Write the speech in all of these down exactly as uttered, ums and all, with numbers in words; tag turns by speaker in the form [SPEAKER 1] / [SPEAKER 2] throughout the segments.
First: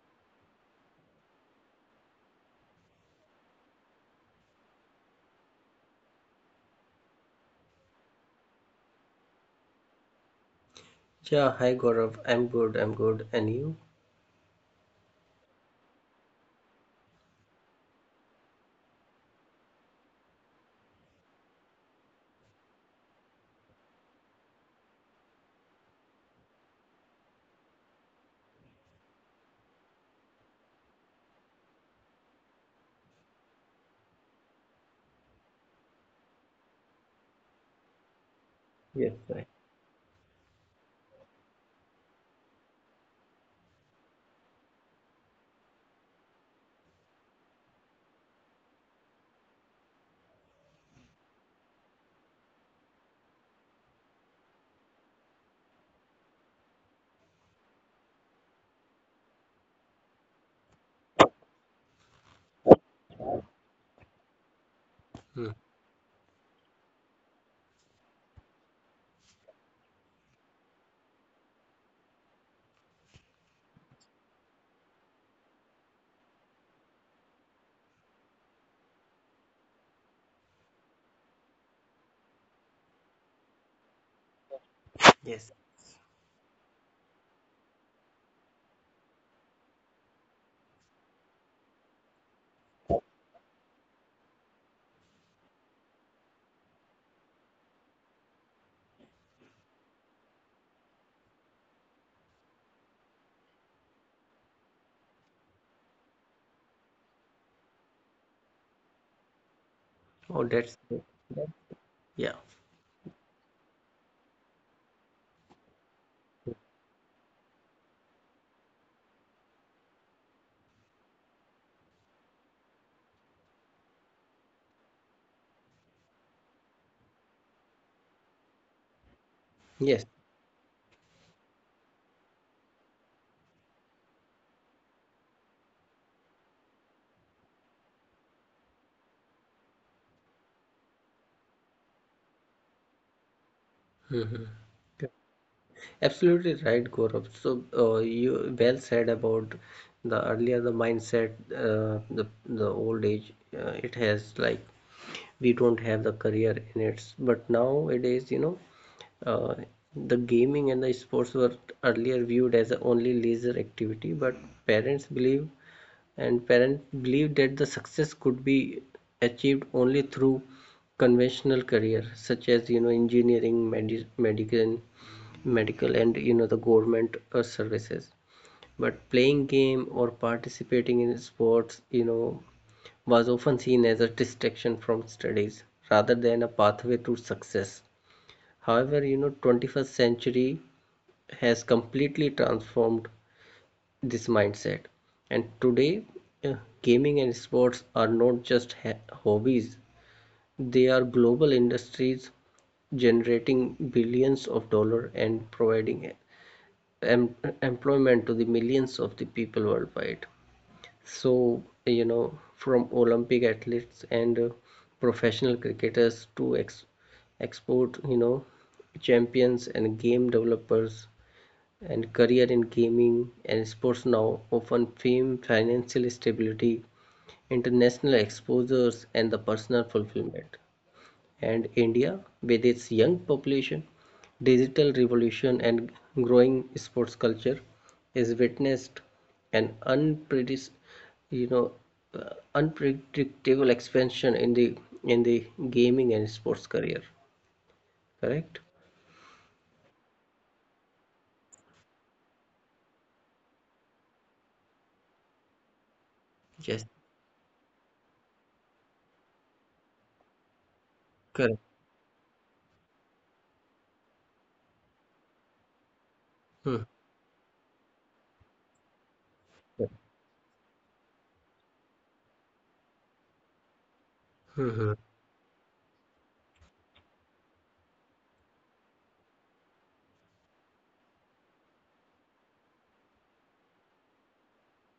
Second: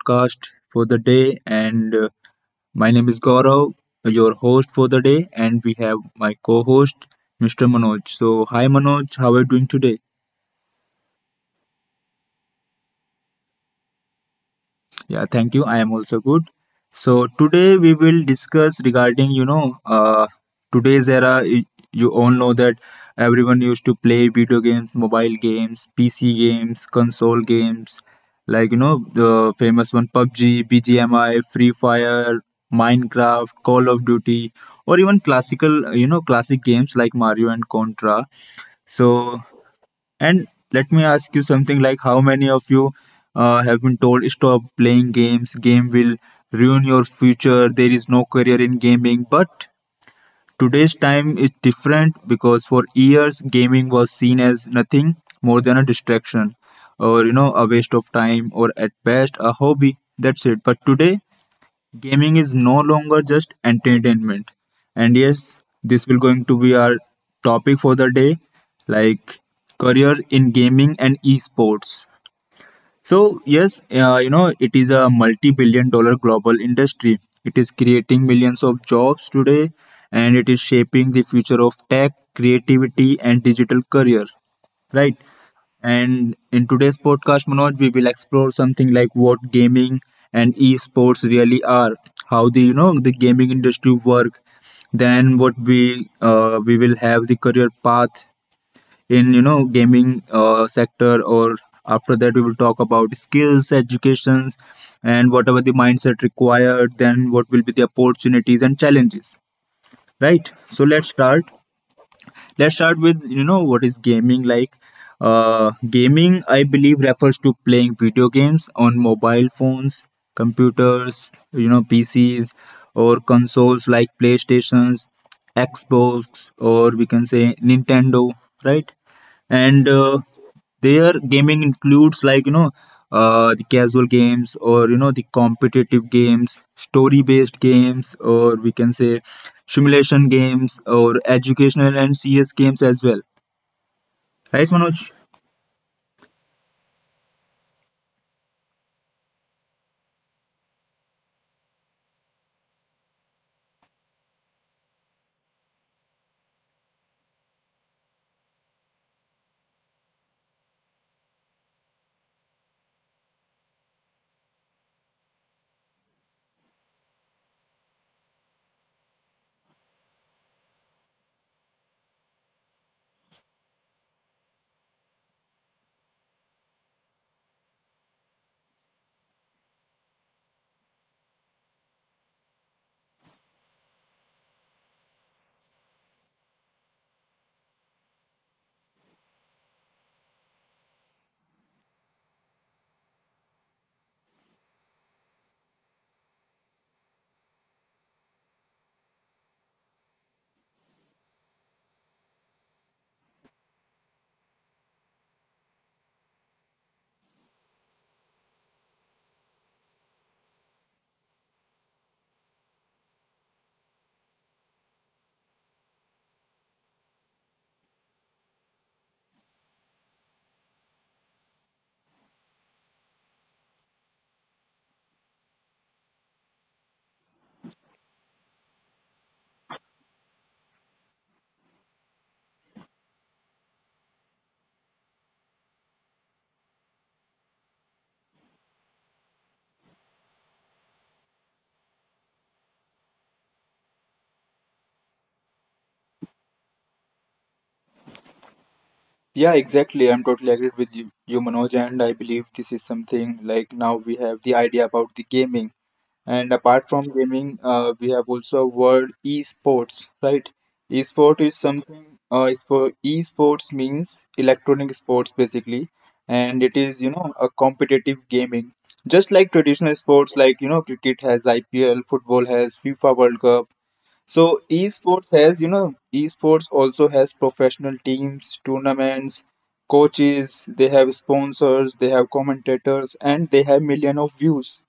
[SPEAKER 1] podcast for the day, and uh, my name is Gaurav, your host for the day, and we have my co-host Mr Manoj. So hi Manoj, how are you doing today?
[SPEAKER 2] Yeah, hi Gaurav. I'm good. I'm good. And you?
[SPEAKER 1] Yeah, thank you. I am also good. So today we will discuss regarding, you know, uh, today's era. y- You all know that everyone used to play video games, mobile games, P C games, console games, like you know, the famous one, pub g, B G M I, Free Fire, Minecraft, Call of Duty, or even classical, uh, you know, classic games like Mario and Contra. So
[SPEAKER 2] Yes, right.
[SPEAKER 1] and let me ask you something, like how many of you uh, have been told stop playing games, game will ruin your future, there is no career in gaming. But today's time is different, because for years gaming was seen as nothing more than a distraction, or you know, a waste of time, or at best a hobby. That's it. But today gaming is no longer just entertainment. And
[SPEAKER 2] Hmm.
[SPEAKER 1] yes, this will going to be our topic for the day, like career in gaming and esports. So yes, uh, you know, it is a multi-billion dollar global industry. It is creating millions of jobs today, and it is shaping the future of tech, creativity, and digital career. Right?
[SPEAKER 2] Yes.
[SPEAKER 1] And in today's podcast, Manoj, we will explore something like what gaming and esports really are, how the you know the gaming industry work, then what we uh, we will have the career path in you know gaming uh, sector. Or after that we will talk about skills educations and whatever the mindset required, then what will be the opportunities and challenges,
[SPEAKER 2] Oh,
[SPEAKER 1] right?
[SPEAKER 2] that's
[SPEAKER 1] So
[SPEAKER 2] good.
[SPEAKER 1] let's start.
[SPEAKER 2] Yeah.
[SPEAKER 1] Let's start with you know what is gaming, like uh gaming I believe refers to playing video games on mobile phones, computers, you know, pcs, or consoles like playstations, xbox, or we can say nintendo, right? and
[SPEAKER 2] Yes.
[SPEAKER 1] uh, their gaming includes like you know uh, the casual games, or you know the competitive games, story based games, or we can say simulation games, or educational and cs games as well,
[SPEAKER 2] Mhm.
[SPEAKER 1] right Manoj?
[SPEAKER 2] Absolutely right, Gaurav. So, uh, you well said about the earlier the mindset, uh, the the old age. Uh, it has like we don't have the career in it, but nowadays, you know, uh, the gaming and the sports were earlier viewed as a only leisure activity, but parents believe and parents believed that the success could be achieved only through conventional career such as you know engineering medi- medical medical and you know the government uh, services, but playing game or participating in sports you know was often seen as a distraction from studies rather than a pathway to success. However, you know, twenty-first century has completely transformed this mindset, and today, uh, gaming and sports are not just hobbies, they are global industries generating billions of dollars and providing em- employment to the millions of the people worldwide. So you know, from Olympic athletes and uh, professional cricketers to ex- export, you know, champions and game developers, and career in gaming and sports now often fame, financial stability, international exposures, and the personal fulfillment. And India, with its young population, digital revolution, and growing sports culture, is witnessed an unpredis- you know, uh, unpredictable expansion in the in the gaming and sports career. Correct?
[SPEAKER 1] Yeah, exactly. I'm totally agreed with you, you, Manoj, and I believe this is something like now we have the idea about the gaming. And
[SPEAKER 2] Yes.
[SPEAKER 1] apart from gaming, uh, we have also world esports, right? Esport
[SPEAKER 2] Correct.
[SPEAKER 1] is something. Uh, espo- esports means electronic sports basically, and
[SPEAKER 2] Hmm.
[SPEAKER 1] it is you know a competitive gaming, just like traditional sports like you know cricket has I P L, football has FIFA World Cup.
[SPEAKER 2] Hmm.
[SPEAKER 1] So
[SPEAKER 2] Hmm.
[SPEAKER 1] esports has, you know, esports also has professional teams, tournaments, coaches. They have sponsors, they have commentators, and they have million of views.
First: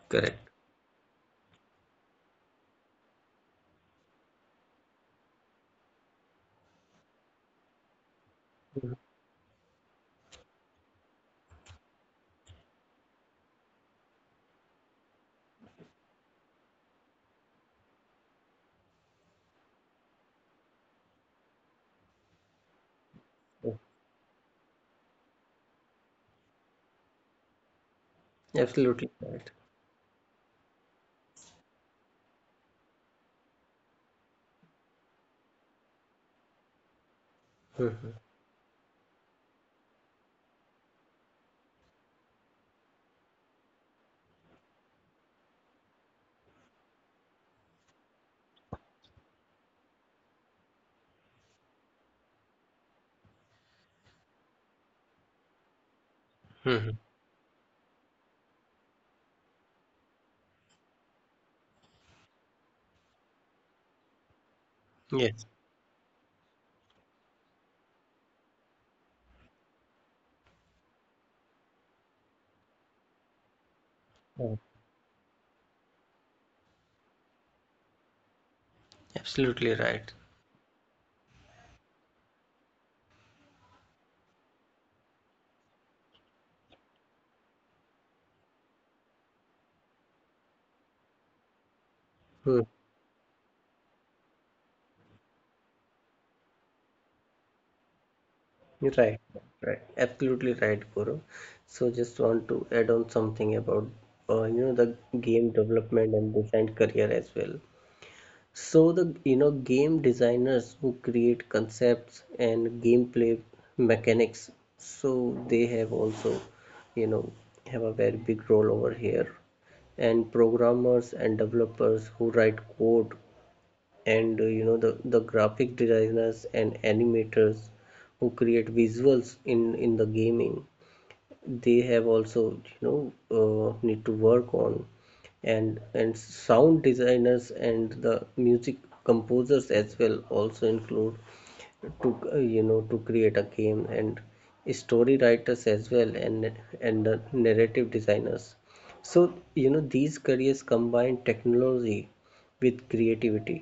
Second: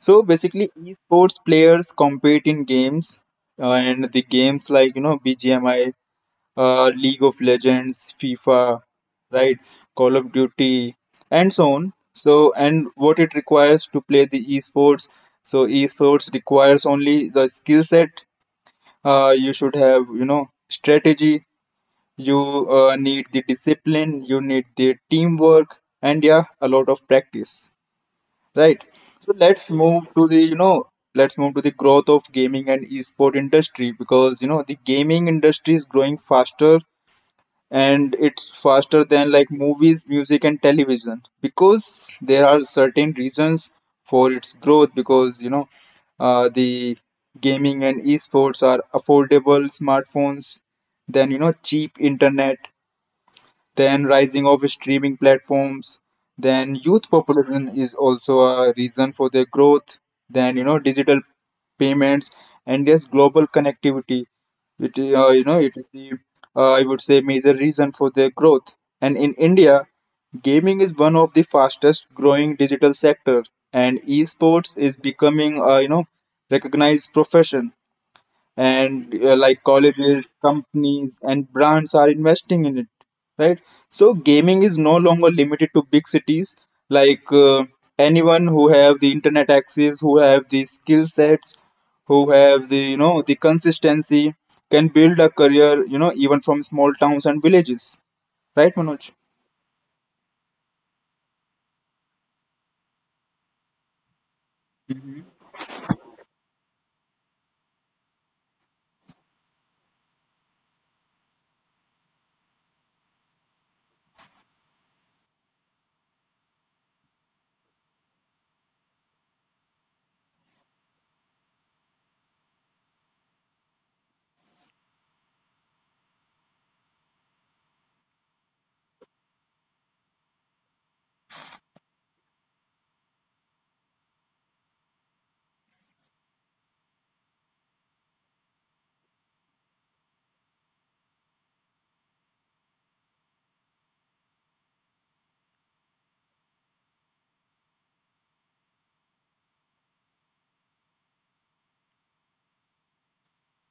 [SPEAKER 1] So
[SPEAKER 2] Correct.
[SPEAKER 1] basically, esports players compete in games, uh, and the games like you know B G M I, uh, League of Legends, FIFA,
[SPEAKER 2] Hmm.
[SPEAKER 1] right, Call of Duty, and so on. So and what it requires to play the esports. So esports requires only the skill set. Uh, you should have, you know, strategy. You uh, need the discipline. You need the teamwork, and yeah, a lot of practice, right?
[SPEAKER 2] Absolutely
[SPEAKER 1] So
[SPEAKER 2] right.
[SPEAKER 1] let's move to the, you know, let's move to the growth of gaming and esport industry, because you know the gaming industry is growing faster, and
[SPEAKER 2] Mhm.
[SPEAKER 1] it's faster than like movies, music, and television, because there are certain reasons for its growth. Because you know uh, the gaming and esports are affordable smartphones, then you know cheap internet, then rising of streaming platforms, then youth population is also a reason for their growth, then you know digital payments, and yes global connectivity. It uh, you
[SPEAKER 2] Yes.
[SPEAKER 1] know it is the uh, I would say major reason for their growth. And in india, gaming is one of the fastest growing digital sector, and
[SPEAKER 2] Mm.
[SPEAKER 1] esports is becoming a you know recognized profession. And uh, like
[SPEAKER 2] Absolutely right.
[SPEAKER 1] colleges, companies and brands are investing in it, right? So gaming is no longer limited to big cities, like uh, anyone who have the internet access, who have the skill sets, who have
[SPEAKER 2] Hmm.
[SPEAKER 1] the you know the consistency, can build a career you know even from small towns and villages, right
[SPEAKER 2] You're
[SPEAKER 1] Manoj?
[SPEAKER 2] right. Right, absolutely right, Gaurav. So just want to add on something about uh, you know the game development and design career as well. So the you know game designers who create concepts and gameplay mechanics, so they have also you know have a very big role over here. And programmers and developers who write code, and uh, you know the, the graphic designers and animators who create visuals in in the gaming, they have also you know uh, need to work on. And and sound designers and the music composers as well also include to uh, you know to create a game, and story writers as well, and and the narrative designers. So you know these careers combine technology with creativity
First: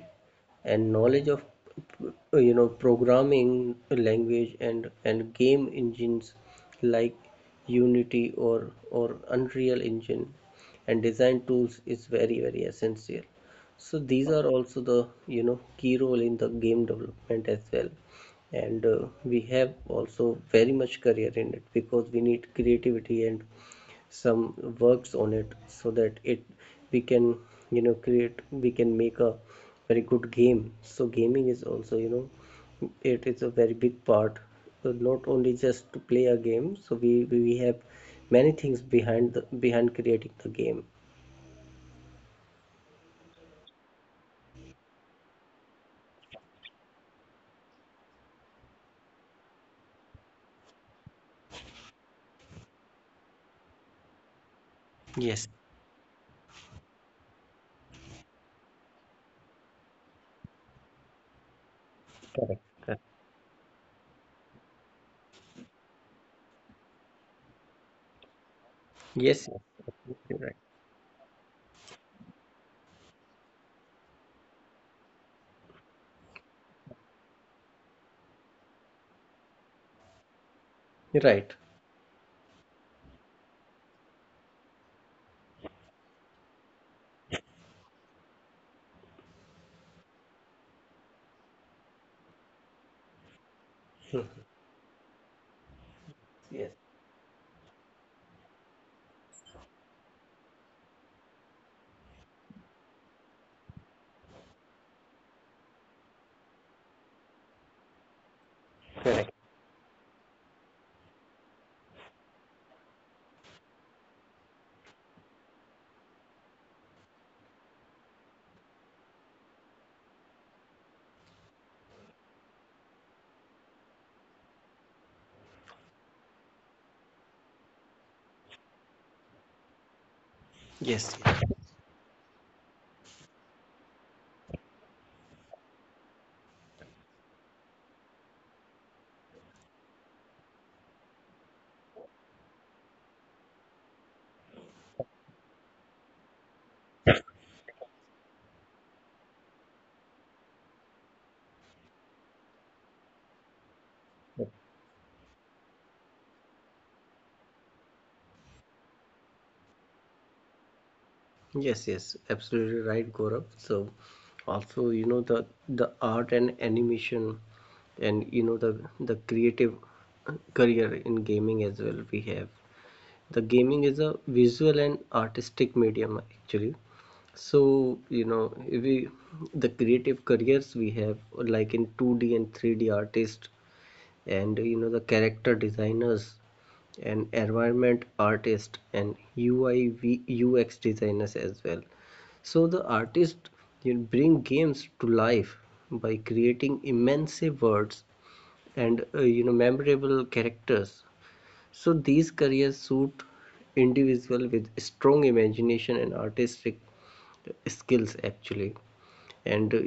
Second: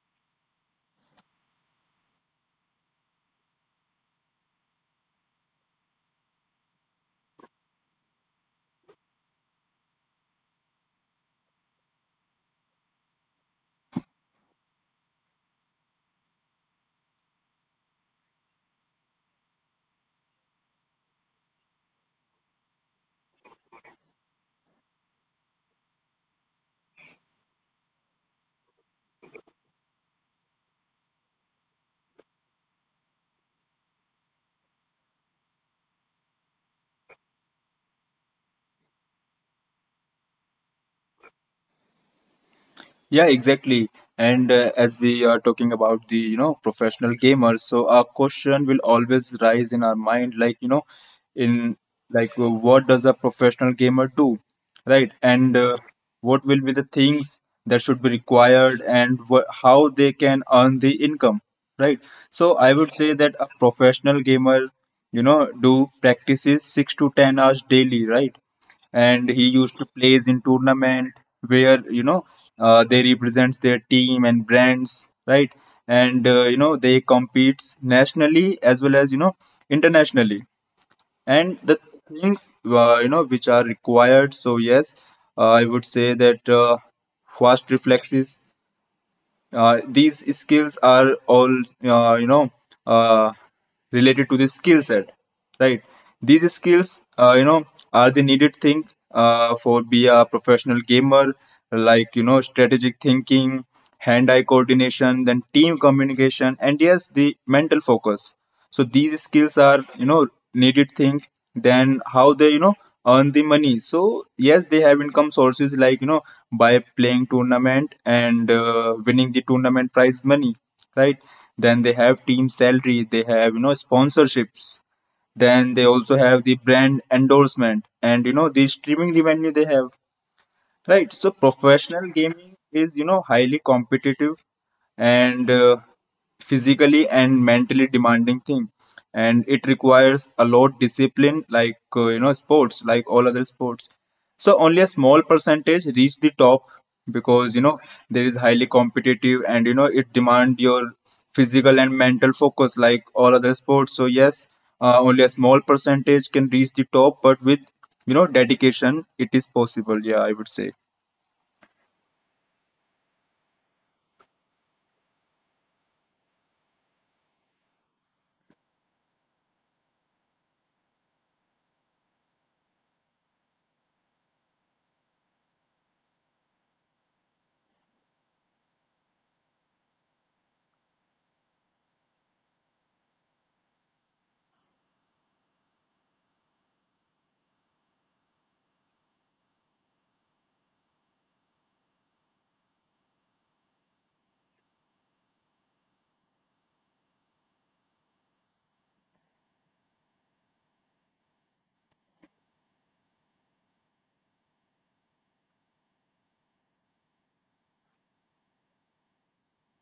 [SPEAKER 2] and knowledge of uh, you know programming language and and game engines like Unity or or Unreal Engine, and design tools is very very essential. So these are also the you know key role in the game development as well. And uh, we have also very much career in it, because we need creativity and some works on it so that it we can you know create, we can make a very good game. So gaming is also you know it is a very big part. So not only just to play a game, so we we we have many things behind the behind creating the game.
[SPEAKER 1] Yeah, exactly. And uh, as we are talking about the, you know, professional gamers, so a question will always rise in our mind, like, you know, in like, uh, what does a professional gamer do, right?
[SPEAKER 2] Yes.
[SPEAKER 1] And uh, what will be the thing that should be required, and wha how they can earn the income, right? So
[SPEAKER 2] Correct,
[SPEAKER 1] I would
[SPEAKER 2] correct.
[SPEAKER 1] say that a professional gamer, you know, do practices six to ten hours daily, right? And he
[SPEAKER 2] Yes. Yes,
[SPEAKER 1] used to plays in
[SPEAKER 2] absolutely.
[SPEAKER 1] tournament, where you know uh, they represents their team and brands, right? And uh, you know they competes nationally as well as you know internationally.
[SPEAKER 2] Right, right.
[SPEAKER 1] And the things uh, you know which are required, so yes, uh, I would say that uh, fast reflexes, uh, these skills are all uh, you know uh, related to the skill set, right? These
[SPEAKER 2] Yes.
[SPEAKER 1] skills, uh, you know, are the needed thing uh, for be a professional gamer, like you know, strategic thinking, hand-eye coordination, then team communication, and yes, the mental focus. So these
[SPEAKER 2] Correct.
[SPEAKER 1] skills are you know needed thing. Then how they you know earn the money. So yes, they have income sources like you know by playing tournament, and uh, winning the tournament prize money, right? Then they have team salary, they have you know sponsorships, then they also have the brand endorsement, and you know the streaming revenue they have, right?
[SPEAKER 2] Yes.
[SPEAKER 1] So
[SPEAKER 2] Yes.
[SPEAKER 1] professional gaming is you know highly competitive, and uh, physically and mentally demanding thing, and it requires a lot discipline, like uh, you know sports, like all other sports. So only a small percentage reach the top, because you know there is highly competitive, and you know it demand your physical and mental focus like all other sports. So yes, uh, only a small percentage can reach the top, but with you know dedication it is possible, yeah, I would say.
[SPEAKER 2] Yes, yes, absolutely right, Gaurav. So, also, you know, the the art and animation, and you know the the creative career in gaming as well. We have the gaming is a visual and artistic medium actually. So, you know, we the creative careers we have like in two D and three D artists, and you know the character designers and environment artists and U I designers as well. So the artists, you know, bring games to life by creating immense words and uh, you know memorable characters. So these careers suit individuals with strong imagination and artistic skills actually. And uh,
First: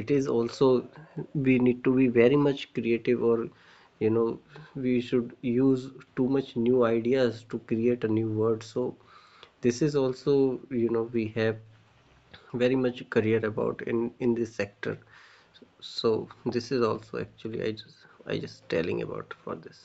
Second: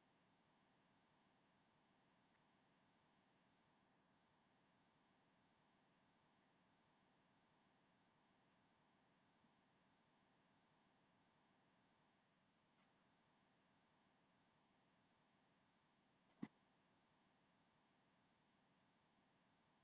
[SPEAKER 2] it is also we need to be very much creative, or you know we should use too much new ideas to create a new word. So this is also you know we have very much career about in in this sector. So this is also actually i just i just telling about for this.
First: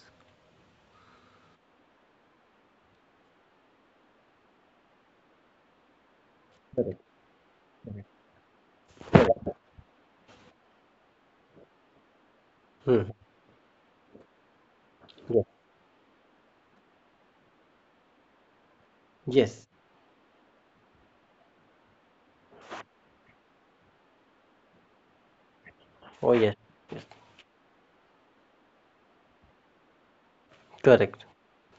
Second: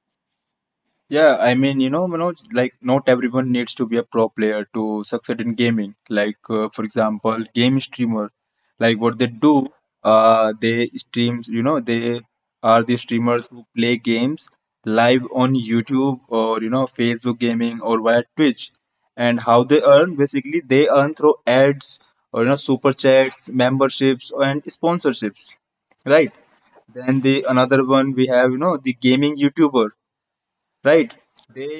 [SPEAKER 1] Yeah, I mean, you know, Manoj, like not everyone needs to be a pro player to succeed in gaming. Like, uh, for example, game streamer, like what they do, uh, they streams, you know, they are the
[SPEAKER 2] Hmm.
[SPEAKER 1] streamers who play games live
[SPEAKER 2] Yeah.
[SPEAKER 1] on YouTube, or, you know, Facebook gaming or via Twitch. And how
[SPEAKER 2] Yes.
[SPEAKER 1] they earn, basically, they earn through ads, or, you know, super chats, memberships, and sponsorships, right?
[SPEAKER 2] Oh, yes.
[SPEAKER 1] Then the another one we have, you know, the gaming YouTuber, right?
[SPEAKER 2] Correct.
[SPEAKER 1] They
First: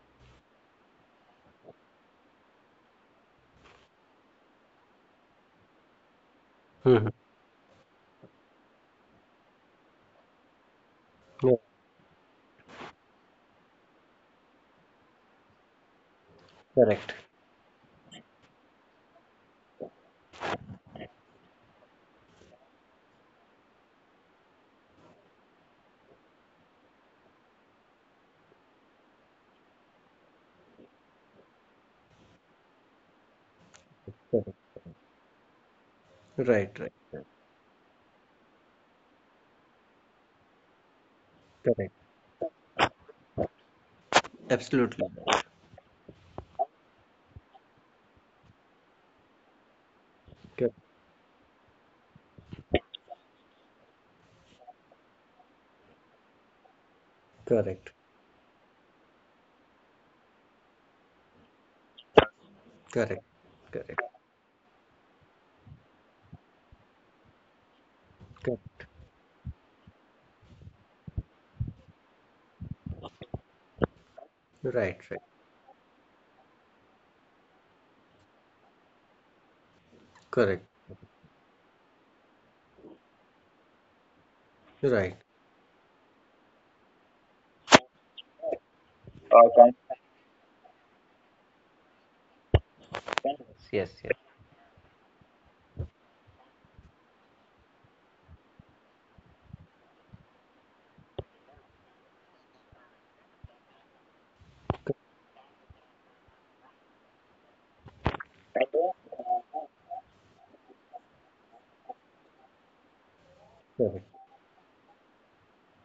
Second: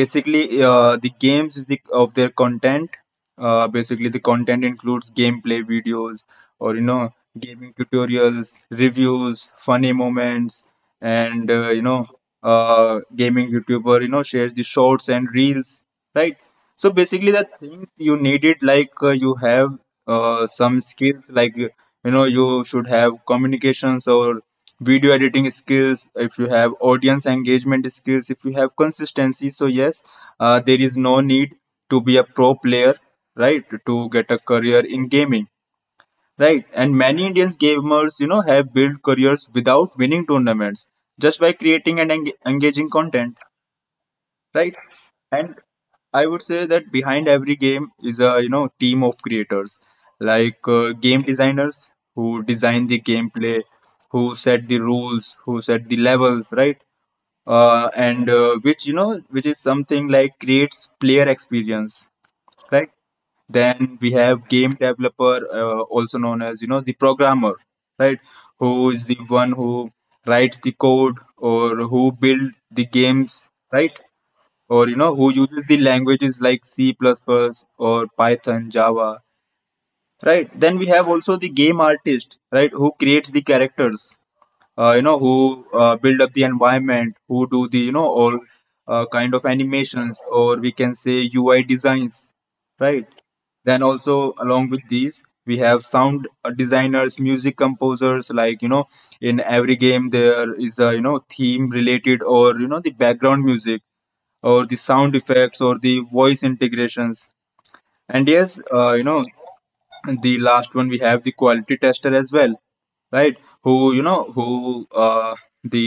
[SPEAKER 1] basically uh, the games is the of their content, uh, basically the content includes gameplay videos or you know
[SPEAKER 2] Hmm.
[SPEAKER 1] gaming tutorials, reviews, funny moments, and
[SPEAKER 2] Yeah.
[SPEAKER 1] uh, you know uh, gaming youtuber you know shares the shorts and reels, right? So
[SPEAKER 2] Correct.
[SPEAKER 1] basically the things you needed, like uh, you have uh, some skills, like you know you should have communications or video editing skills, if you have audience engagement skills, if you have consistency. So, yes, uh, there is no need to be a pro player, right, to get a career in gaming, right?
[SPEAKER 2] Right, right.
[SPEAKER 1] And many Indian gamers, you know, have built careers without winning tournaments, just by
[SPEAKER 2] Correct.
[SPEAKER 1] creating and eng- engaging content, right?
[SPEAKER 2] Absolutely
[SPEAKER 1] And I would say that behind every game is a, you know, team of creators, like
[SPEAKER 2] right.
[SPEAKER 1] uh, game designers who design the gameplay, who set the rules, who set the levels, right? uh,
[SPEAKER 2] Correct.
[SPEAKER 1] and uh, Which you know, which is something like creates player experience, right?
[SPEAKER 2] Correct.
[SPEAKER 1] Then
[SPEAKER 2] Correct.
[SPEAKER 1] we have game developer, uh, also known as you know the programmer, right?
[SPEAKER 2] Correct.
[SPEAKER 1] Who is the one who writes the code, or who build the games, right? Or you
[SPEAKER 2] Right.
[SPEAKER 1] know
[SPEAKER 2] Right.
[SPEAKER 1] who uses the languages like c++ plus plus or python java, right?
[SPEAKER 2] Correct.
[SPEAKER 1] Then we have also the game artist, right? Who creates the characters, uh, you know,
[SPEAKER 2] Right.
[SPEAKER 1] who uh, build up the environment, who do the you know all uh, kind of
[SPEAKER 2] Uh,
[SPEAKER 1] animations, or we can say ui designs, right? Then
[SPEAKER 2] Yes. Yes.
[SPEAKER 1] also along with these we have sound uh, designers, music composers, like you know in every game there is a you know theme related, or you know the background music, or the sound effects, or the voice integrations. And yes uh, you know and the last one we have the quality tester as well, right? who you know
[SPEAKER 2] Correct.
[SPEAKER 1] who uh, The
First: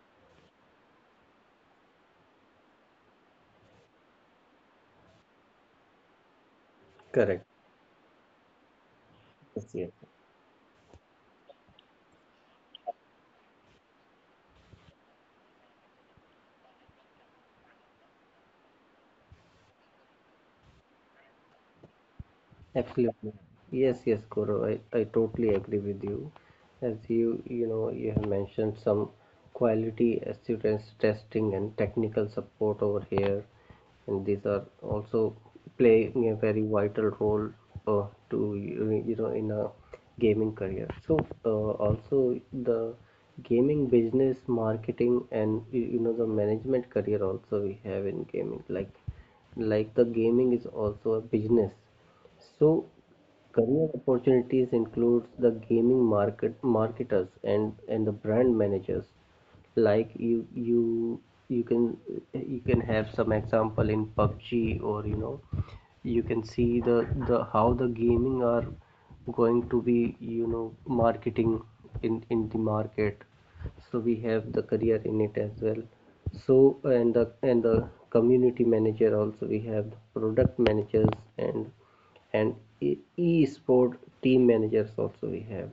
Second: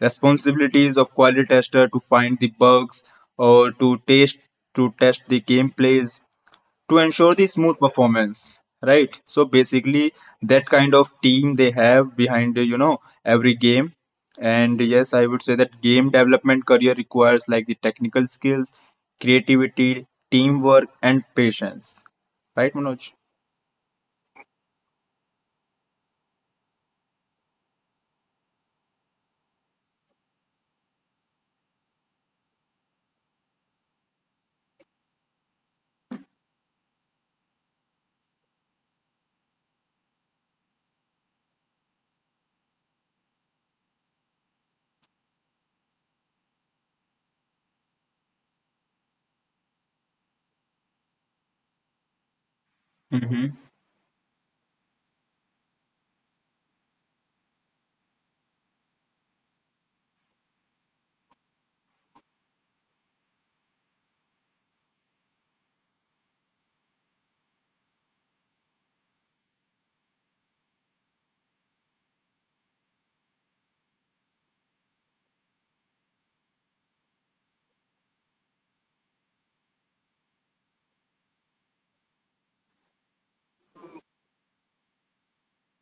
[SPEAKER 1] responsibilities of quality tester to find the bugs, or to test to test the gameplays, to ensure
[SPEAKER 2] Correct.
[SPEAKER 1] the smooth performance, right? So
[SPEAKER 2] Yes. Yes.
[SPEAKER 1] basically that kind of team they have behind uh, you know every game. And yes, I would say that game development career requires like the technical skills, creativity, teamwork and patience, right Manoj?
[SPEAKER 2] Absolutely. Yes, yes, Gaurav, I, I totally agree with you. As you, you know, you have mentioned some quality assurance testing and technical support over here, and these are also playing a very vital role uh, to, you you know, in a gaming career. So, uh, also the gaming business, marketing, and you you know, the management career also we have in gaming, like like the gaming is also a business. So career opportunities includes the gaming market marketers and and the brand managers. Like you you you can you can have some example in PUBG, or you know you can see the the how the gaming are going to be you know marketing in in the market. So we have the career in it as well. So and the and the community manager, also we have the product managers, and and e- e-sport team managers also we have.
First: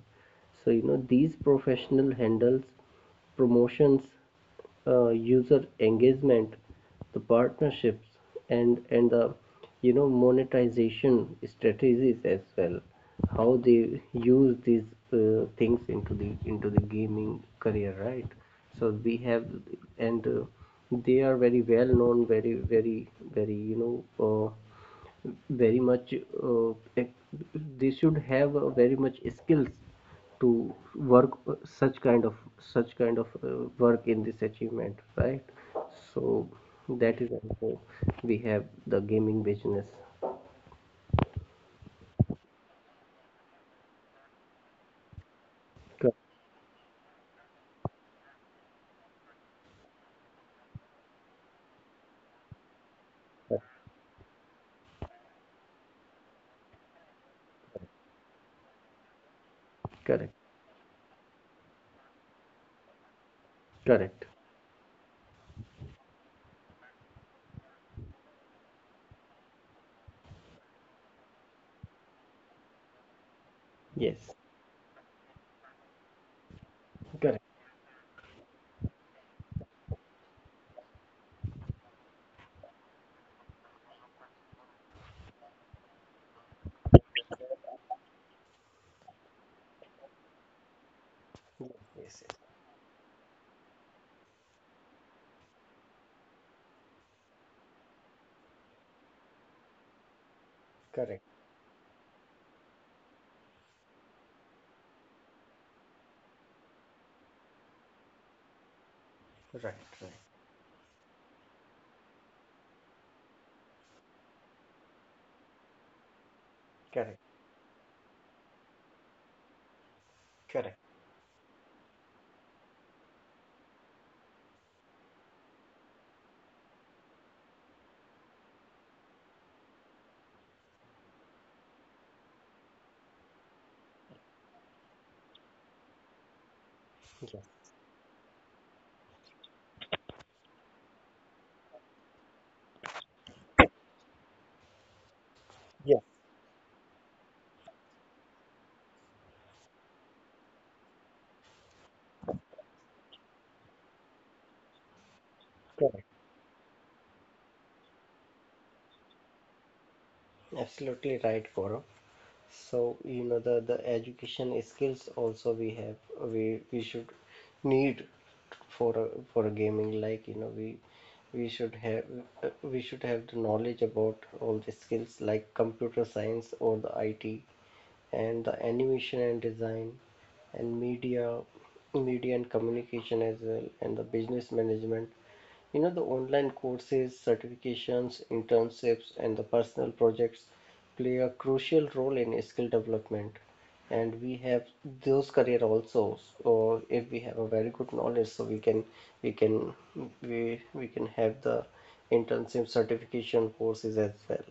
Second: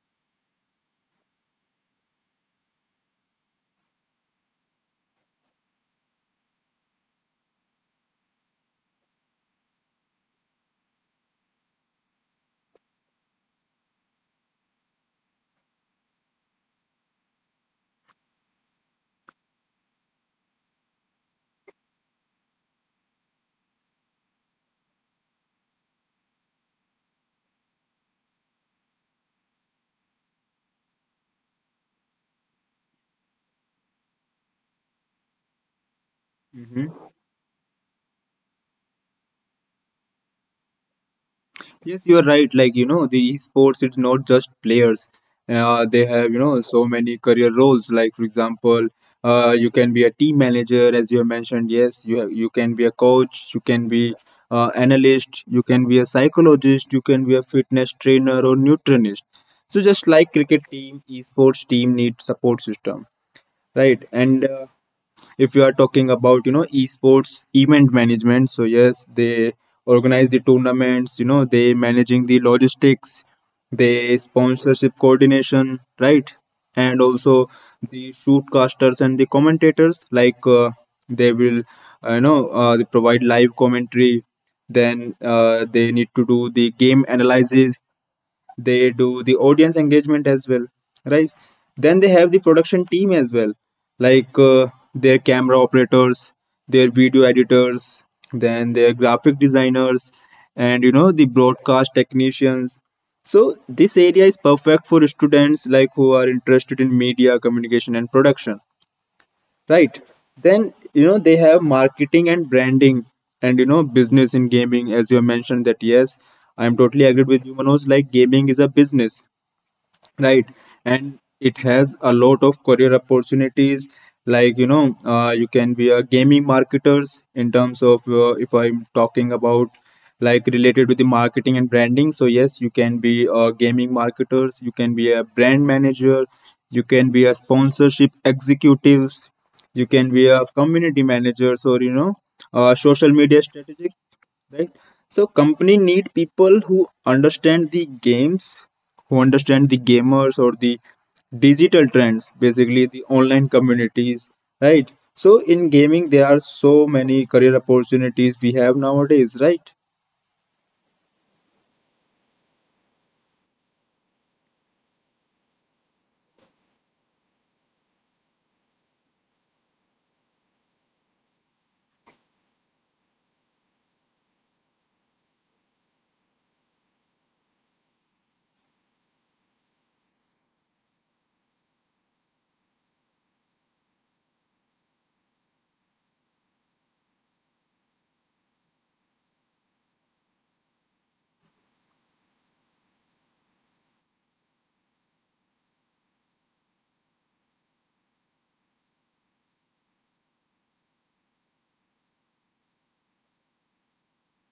[SPEAKER 2] So you know these professional handles promotions, uh, user engagement, the partnerships, and and the you know monetization strategies as well. How they use these uh, things into the into the gaming career, right? So we have, and uh, they are very well known, very very very you know. Uh, very much uh, they should have uh, very much skills to work uh, such kind of such kind of uh, work in this achievement, right? So
[SPEAKER 1] Hmm.
[SPEAKER 2] that is also we have the gaming business.
[SPEAKER 1] Yes, you are right. Like, you know, the esports, it's not just players. Uh, they have, you know, so many career roles. Like, for example, uh, you can be a team manager, as you have mentioned. Yes, you have, you can be a coach, you
[SPEAKER 2] Correct,
[SPEAKER 1] can be uh, analyst, you can be a psychologist, you can be a fitness trainer or nutritionist. So just
[SPEAKER 2] correct,
[SPEAKER 1] like cricket team, esports team need support system, right?
[SPEAKER 2] correct.
[SPEAKER 1] And uh, if you are talking about you know esports event management, so yes, they organize the tournaments, you know, they managing the logistics, they
[SPEAKER 2] Yes.
[SPEAKER 1] sponsorship coordination, right? And also the shootcasters and the commentators, like uh, they will uh, you know uh, they provide live commentary, then uh, they need to do the game analysis, they do the audience engagement as well, right? Then they have the production team as well, like uh, their camera operators, their video editors, then their graphic designers, and you know
[SPEAKER 2] Correct,
[SPEAKER 1] the broadcast technicians. So this area is perfect for students like who are interested in media communication and production,
[SPEAKER 2] right,
[SPEAKER 1] right?
[SPEAKER 2] right,
[SPEAKER 1] Then you know they have marketing and branding, and you know business in gaming, as you have mentioned, that yes, i'm totally
[SPEAKER 2] correct,
[SPEAKER 1] agreed with you, Manoj. Like gaming is a business, right?
[SPEAKER 2] correct.
[SPEAKER 1] And it has a lot of career opportunities. Like you know, uh, you can be a gaming marketers in terms of, uh, if i'm talking about like related with the marketing and branding. So yes, you can be a gaming marketers, you can be a brand manager, you can be a
[SPEAKER 2] Yes.
[SPEAKER 1] sponsorship executives, you can be a community managers, or you know, uh, social media strategist, right? So company need
[SPEAKER 2] Yes,
[SPEAKER 1] people who understand the games, who understand the gamers or the digital trends, basically the online communities, right? So in gaming
[SPEAKER 2] correct.
[SPEAKER 1] there are so many career opportunities we have nowadays, right?
[SPEAKER 2] Absolutely right, Gaurav. So you know the the education skills also we have, we we should need for a, for a gaming, like you know we we should have uh, we should have the knowledge about all the skills like computer science or the I T, and the animation and design, and media media and communication as well, and the business management. You know, the online courses, certifications, internships, and the personal projects play a crucial role in skill development. And we have those career also. So if we have a very good knowledge, so we can we can we we can have the internship certification courses as well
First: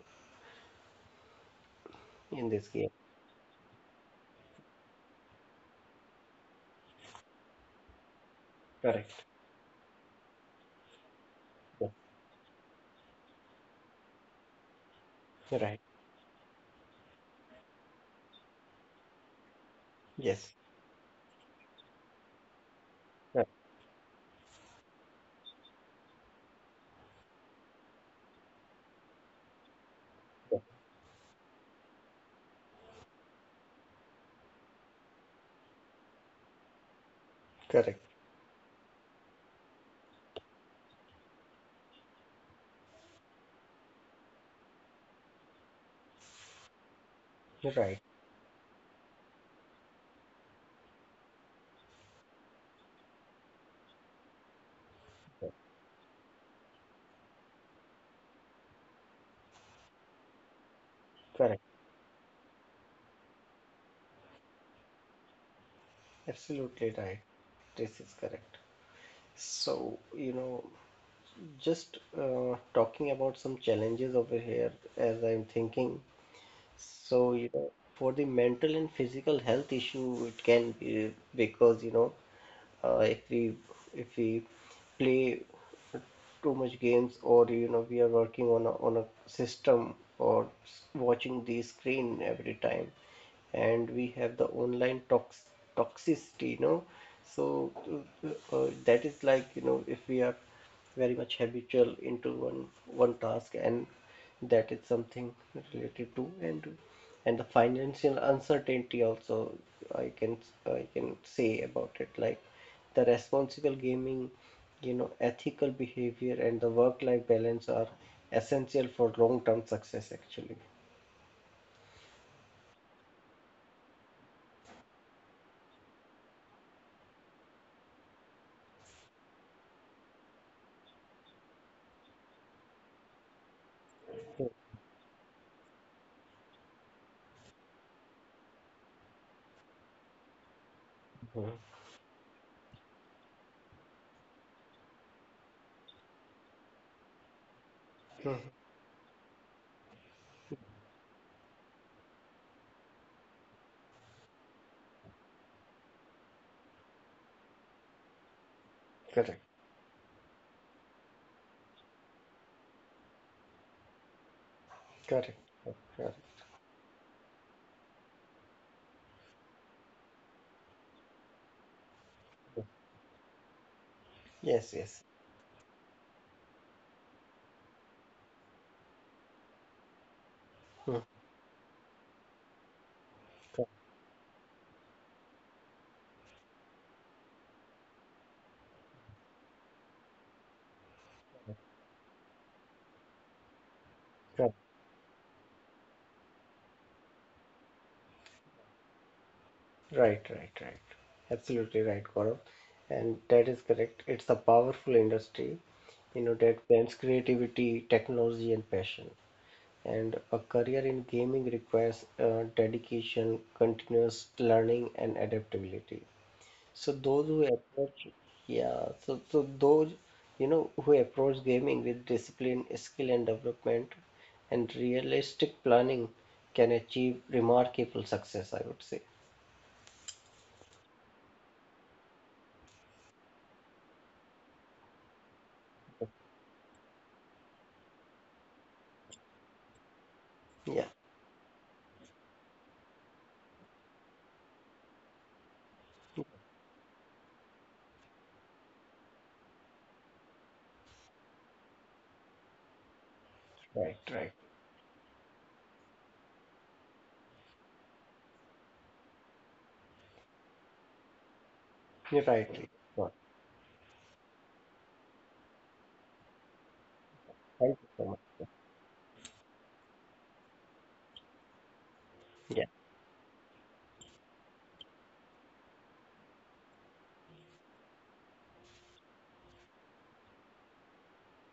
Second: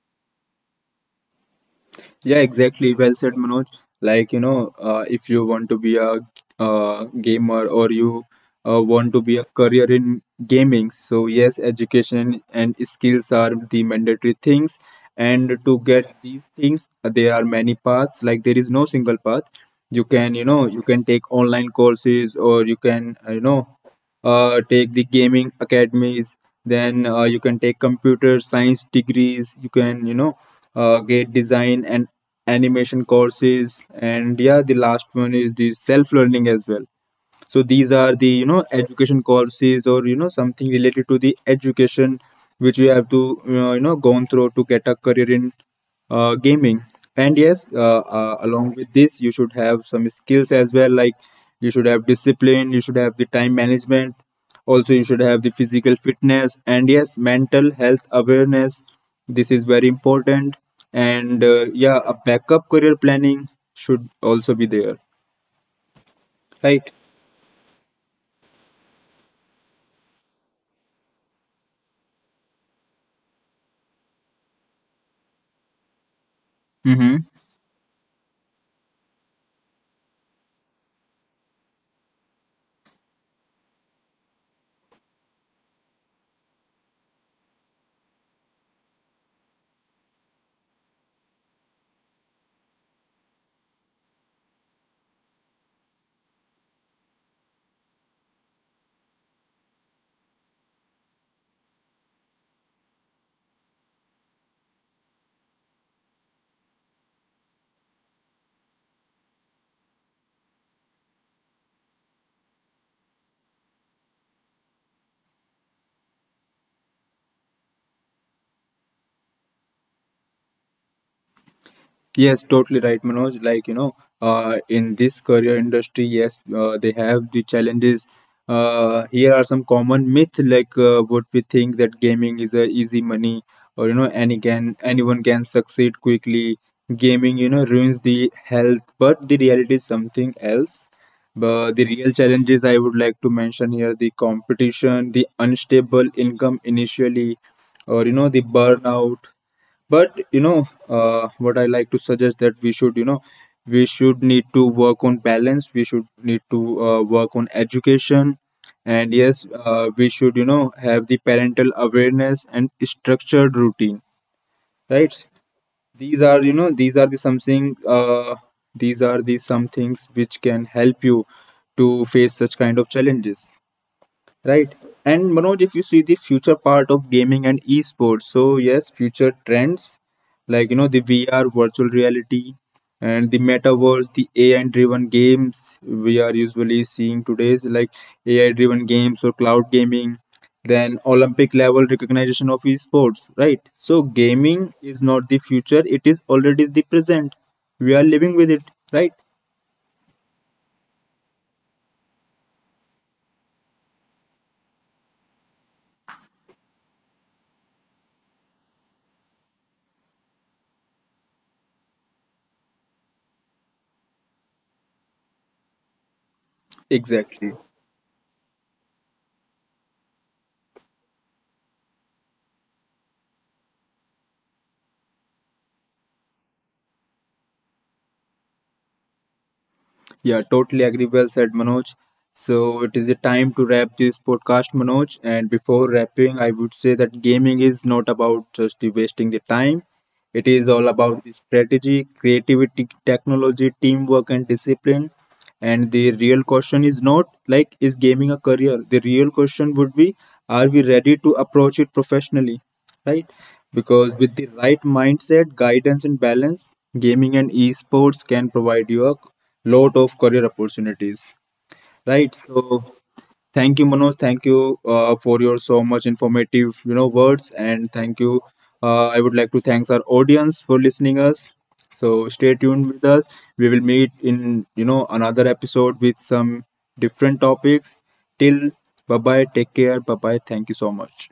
[SPEAKER 1] Yeah,
[SPEAKER 2] in this game.
[SPEAKER 1] exactly. Well said, Manoj. Like, you know, uh, if you want to be a uh, gamer, or you uh, want
[SPEAKER 2] Correct.
[SPEAKER 1] to be a career in gaming, so yes,
[SPEAKER 2] Yeah.
[SPEAKER 1] education and skills are the mandatory things. And
[SPEAKER 2] Right.
[SPEAKER 1] to get these things, uh, there are many paths. Like, there is no single path. You can, you
[SPEAKER 2] Yes.
[SPEAKER 1] know, you can take online courses, or you can, uh, you
[SPEAKER 2] Right.
[SPEAKER 1] know, uh, take the gaming academies. Then uh, you can take computer science degrees. You can, you know,
[SPEAKER 2] Yeah.
[SPEAKER 1] uh, get design and animation courses, and yeah, the last one is the self learning as well. So these
[SPEAKER 2] Correct.
[SPEAKER 1] are the, you know, education courses, or you know, something related to the education, which we have to uh, you know, gone through to get a career in uh, gaming. And yes,
[SPEAKER 2] Right.
[SPEAKER 1] uh, uh, along with this you should have some skills as well, like you should have discipline, you should have the time management, also you should have the physical fitness, and yes, mental health awareness. This is very important. And uh,
[SPEAKER 2] Correct.
[SPEAKER 1] yeah, a backup career planning should also be there, right?
[SPEAKER 2] Absolutely right. This is correct. So, you know. Just uh, talking about some challenges over here, as I'm thinking.
[SPEAKER 1] Mm-hmm.
[SPEAKER 2] So, you know, for the mental and physical health issue, it can be because, you know, uh, if we if we play too much games, or you know we are working on a, on a system, or watching the screen every time, and we have the online tox toxicity, you know. So uh, uh, that is like, you know, if we are very much habitual into one one task, and that is something related to. And and the financial uncertainty also I can I can say about it. Like the responsible gaming, you know, ethical behavior and the work-life balance are essential for long-term success actually.
[SPEAKER 1] Yes, totally right, Manoj. Like, you know, uh, in this career industry, yes, uh, they have the challenges. Uh, here are some common myths, like uh, what we think, that gaming is a easy money, or, you know, any can anyone can succeed quickly. Gaming, you know, ruins the health, but the reality is something else.
[SPEAKER 2] Hmm.
[SPEAKER 1] But the real challenges I would like to mention here, the competition, the unstable income initially, or, you know,
[SPEAKER 2] Hmm.
[SPEAKER 1] the burnout. But you know, uh, what I like to suggest, that we should, you know, we should need to work on balance, we should need to uh, work on education, and
[SPEAKER 2] Correct,
[SPEAKER 1] yes, uh, we should, you know, have the parental awareness and structured routine,
[SPEAKER 2] correct,
[SPEAKER 1] right?
[SPEAKER 2] correct.
[SPEAKER 1] These are, you know, these are the something, uh, these are the some things which can help you to face such kind of challenges.
[SPEAKER 2] Yes,
[SPEAKER 1] Right.
[SPEAKER 2] yes.
[SPEAKER 1] And Manoj, if you see the future part of gaming and esports, so yes, future trends like you
[SPEAKER 2] Hmm.
[SPEAKER 1] know the V R, virtual reality, and the metaverse, the A I-driven games we are usually seeing today's, like A I-driven games or cloud gaming, then Olympic-level recognition of esports. Right. So
[SPEAKER 2] Correct, correct.
[SPEAKER 1] gaming is not the future; it is already the present. We are living with it. Right.
[SPEAKER 2] Right, right, right. Absolutely right, Gaurav. And that is correct. It's a powerful industry, you know, that blends creativity, technology, and passion. And a career in gaming requires uh, dedication, continuous learning, and adaptability. So those who
[SPEAKER 1] Exactly.
[SPEAKER 2] approach, yeah, so, so those, you know, who approach gaming with discipline, skill and development, and realistic planning can achieve remarkable success, I would say.
[SPEAKER 1] Yeah, totally agree. Well said, Manoj. So it is the time to wrap this podcast, Manoj. And before wrapping, I would say that gaming is not about just the wasting the time. It
[SPEAKER 2] Yeah,
[SPEAKER 1] is all about the strategy, creativity, technology, teamwork, and discipline. And the real question is not like, is gaming a career? The real question would be, are we ready to approach it professionally? Right?
[SPEAKER 2] right, right.
[SPEAKER 1] Because with the right mindset, guidance, and balance, gaming and esports can provide you a lot of career opportunities,
[SPEAKER 2] You're
[SPEAKER 1] right?
[SPEAKER 2] right.
[SPEAKER 1] So thank you, Manoj, thank you uh, for your so much informative, you know, words,
[SPEAKER 2] Thank you so
[SPEAKER 1] and
[SPEAKER 2] much.
[SPEAKER 1] thank you. uh, I would like to thanks our audience for listening us, so
[SPEAKER 2] Yeah.
[SPEAKER 1] stay tuned with us. We will meet in, you know, another episode with some different topics. Till, bye bye, take care, bye bye, thank you so much.